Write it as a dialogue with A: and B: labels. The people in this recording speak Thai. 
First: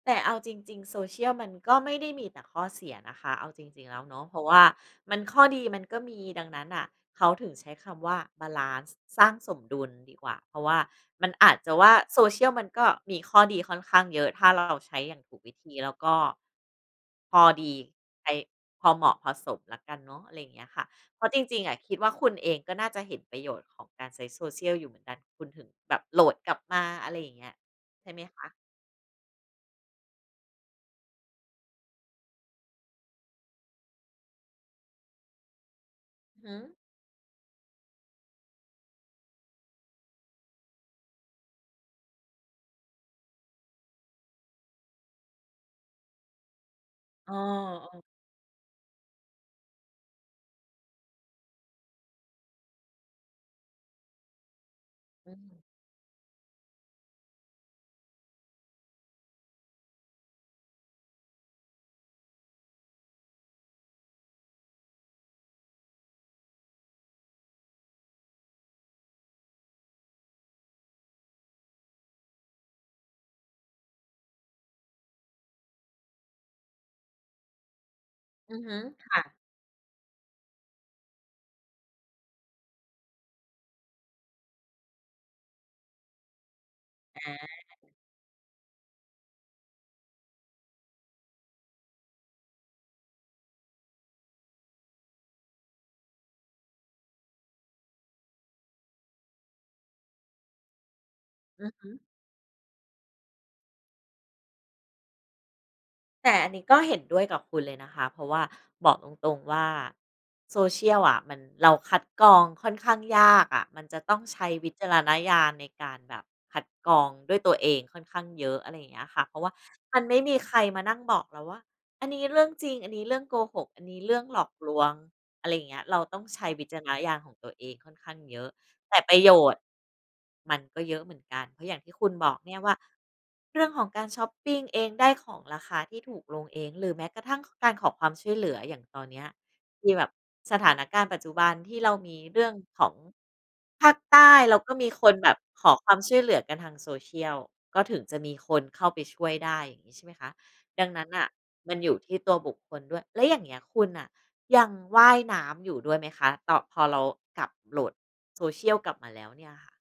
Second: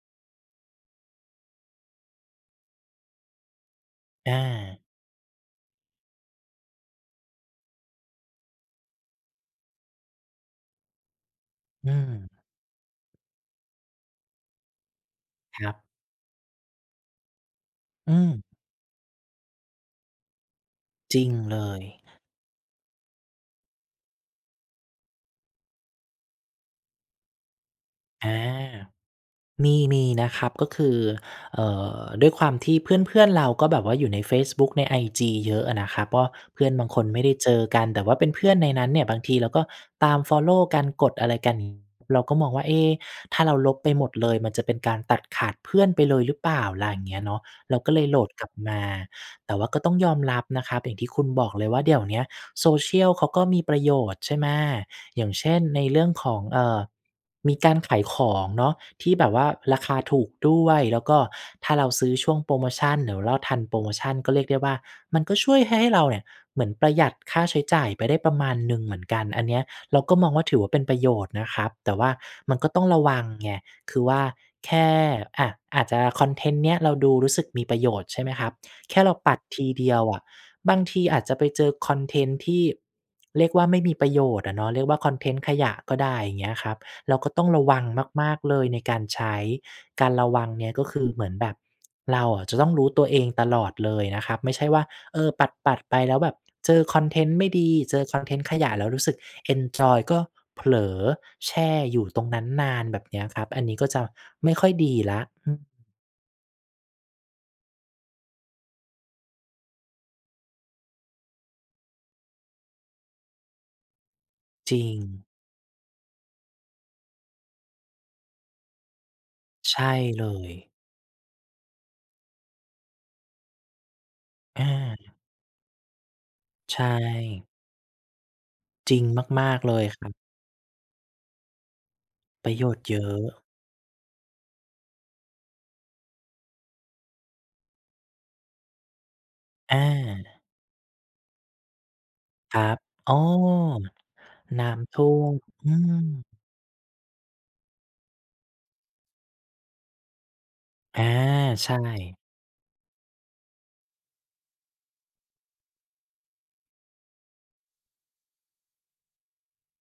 A: แต่เอาจริง ๆ โซเชียลมันก็ไม่ได้มีแต่ข้อเสียนะคะ เอาจริง ๆ แล้วเนาะ
B: อ
A: เพราะว่า
B: า
A: มันข้อดีมันก็มี ดังนั้นน่ะ เขาถึงใช้คำว่าบาลันซ์ สร้างสมดุลดีกว่า เพราะว่ามันอาจจะว
B: อ
A: ่
B: ื
A: า โซ
B: ม
A: เชียล มันก็มีข้อดีค่อนข้างเยอะ ถ้าเราใช้อย่างถูกวิ
B: ค
A: ธ
B: ร
A: ี
B: ับ
A: แล้วก็ พอดี
B: อื
A: ใคร
B: ม
A: พอเหมาะพอสมแล้วกันเนาะ อะไรอย่างเงี้ยค่ะ
B: จ
A: เพ
B: ร
A: ร
B: ิ
A: าะ
B: ง
A: จร
B: เล
A: ิง
B: ย
A: ๆ คิดว่า คุณเองก็น่าจะเห็นประโยชน์ของการใช้โซเชียลอยู่เหมือนกัน คุณถึงแบบโหลดกลับมา อะไรอย่างเงี้ย ใช่ไหม
B: อา
A: คะ?
B: มี มีนะครับ ก็คือ เอ่อ ด้วยความที่เพื่อน ๆ เรา ก็แบบว่าอยู่ในเฟซบุ๊ก ในไอจีเยอะอะนะครับ เพราะว่าเพื่อ
A: หือ
B: นบางคนไม่ได้เจอกัน แต่ว่าเป็นเพื่อนในนั้นเนี่ย บางทีเราก็ตามฟอลโลว์กัน กดอะไรกัน เราก็มองว่า เอ๊ะ ถ้าเราลบไปหมดเลย มันจะเป็นการตัดขาดเพื่อนไปเลยหรือเปล่าล่ะ อย่างเงี้ย
A: อ
B: เ
A: ๋
B: น
A: อ
B: าะ เราก็เล
A: ๆ
B: ยโหลดกลับมา แต่ว่าก็ต้องยอมรับนะครับ อย่างที่คุณบอกเลยว่า เดี๋ยวเนี้ยโซเชียลเขาก็มีประโยชน์ใช่ไหม? อย่
A: อ
B: าง
A: ื
B: เช่น
A: ม
B: ในเรื่องของ เอ่อ มีการขายของเนาะ ที่แบบว่าราคาถูกด้วย แล้วก็ถ้าเราซื้อช่วงโพรโมชัน หรือเราทันโพรโมชันก็เรียกได้ว่า มันก็ช่วยให้เราเนี่ย เหมือนประหยัดค่าใช้จ่ายไปได้ประมาณหนึ่งเหมือนกัน อันเนี้ย เราก็มองว่าถือว่าเป็นประโยชน์นะครับ แต่ว่ามันก็ต้องระวังไง คือว่าแค่ อะ อาจจะคอนเทนต์เนี้ย เราดูรู้สึกมีประโยชน์ ใช่ไหมครั
A: อ
B: บ?
A: ือฮึ
B: แค่
A: ค
B: เรา
A: ่
B: ป
A: ะ
B: ัดทีเดียวอะ บางทีอาจจะไปเจอคอนเทนต์ที่ เรียกว่า ไม่มีประโยชน์อะเนาะ เรียกว่าคอนเทนต์ขยะก็ได้ อย่างเงี้ยครับ เรา
A: อ
B: ก็ต้อง
A: า
B: ระวังมาก ๆ เลย ในการใช้ การระวังเนี่ย ก็คือเหมือนแบบ เราอะจะต้องรู้ตัวเองตลอดเลยนะครับ ไม่ใช่ว่า เออ ปัด ๆ ไปแล้ว แบบเจอคอนเทนต์ไม่ดี เจอคอนเทนต์ขยะ แล้วรู้สึก เอนจอย ก็เผลอ แช
A: อื
B: ่
A: อฮึ
B: อยู่ตรงนั้นนานแบบเนี้ยครับ อันนี้ก็จะไม่ค่อยดีแล้ว อืม
A: แต่อันนี้ก็เห็นด้วยกับคุณเลยนะคะ เพราะว่าบอกตรง ๆ ว่า โซเชียลอะ มัน เราคัดกรองค่อนข้างยากอะ มันจะต้องใช้ว
B: จ
A: ิ
B: ร
A: จ
B: ิ
A: ารณ
B: ง
A: ญาณ ในการแบบคัดกรองด้วยตัวเอง ค่อนข้างเยอะ อะไรอย่างเงี้ยค่ะ เพราะว่า
B: ใช่
A: มันไม่
B: เล
A: มีใคร
B: ย
A: มานั่งบอกเราว่า อันนี้เรื่องจริง อันนี้เรื่องโกหก อันนี้เรื่องหลอก
B: อ
A: ลวง
B: า
A: อะไรอย่างเงี้ย เราต้องใช้วิ
B: ใ
A: จ
B: ช
A: ารณญาณของ
B: ่
A: ตัวเองค่อนข้างเยอะ แ
B: จ
A: ต
B: ริ
A: ่
B: ง
A: ประโย
B: มา
A: ชน
B: ก
A: ์
B: ๆ เลยครับ
A: มันก็เยอะเหมือนกัน เพราะอย่างที่คุณบอก
B: ป
A: เน
B: ร
A: ี่
B: ะ
A: ย
B: โย
A: ว่า
B: ชน์เยอะ
A: เรื่องของการช็อปปิงเอง ได้ของราคาที่ถูกลงเอง หรือแม้กระทั่งการขอความช่วยเหลือ อย่างตอนเนี้ย
B: อ
A: คือแบบ
B: า
A: สถานการณ์ปัจจุบัน ที่เรามีเรื่อง
B: ครับ
A: ของ
B: อ๋อ
A: ภาคใต้ เรา
B: น้
A: ก็มี
B: ำท
A: ค
B: ่
A: น
B: ว
A: แบ
B: ม
A: บข
B: อื
A: อความช่วย
B: ม
A: เหลือกันทางโซเชียล ก็ถึงจะมีคนเข้าไปช่วยได้อย่างงี้ใช่ไหมคะ? ดัง
B: อ
A: น
B: า
A: ั้นน่ะ
B: ใช
A: มันอยู่ท
B: ่
A: ี่ตัวบุคคลด้วย แล้วอย่างเงี้ย คุณน่ะยังว่ายน้ำอยู่ด้วยไหมคะ ต พอเรากลับ โหลดโซเชียลกลับมาแล้วเนี่ยค่ะ?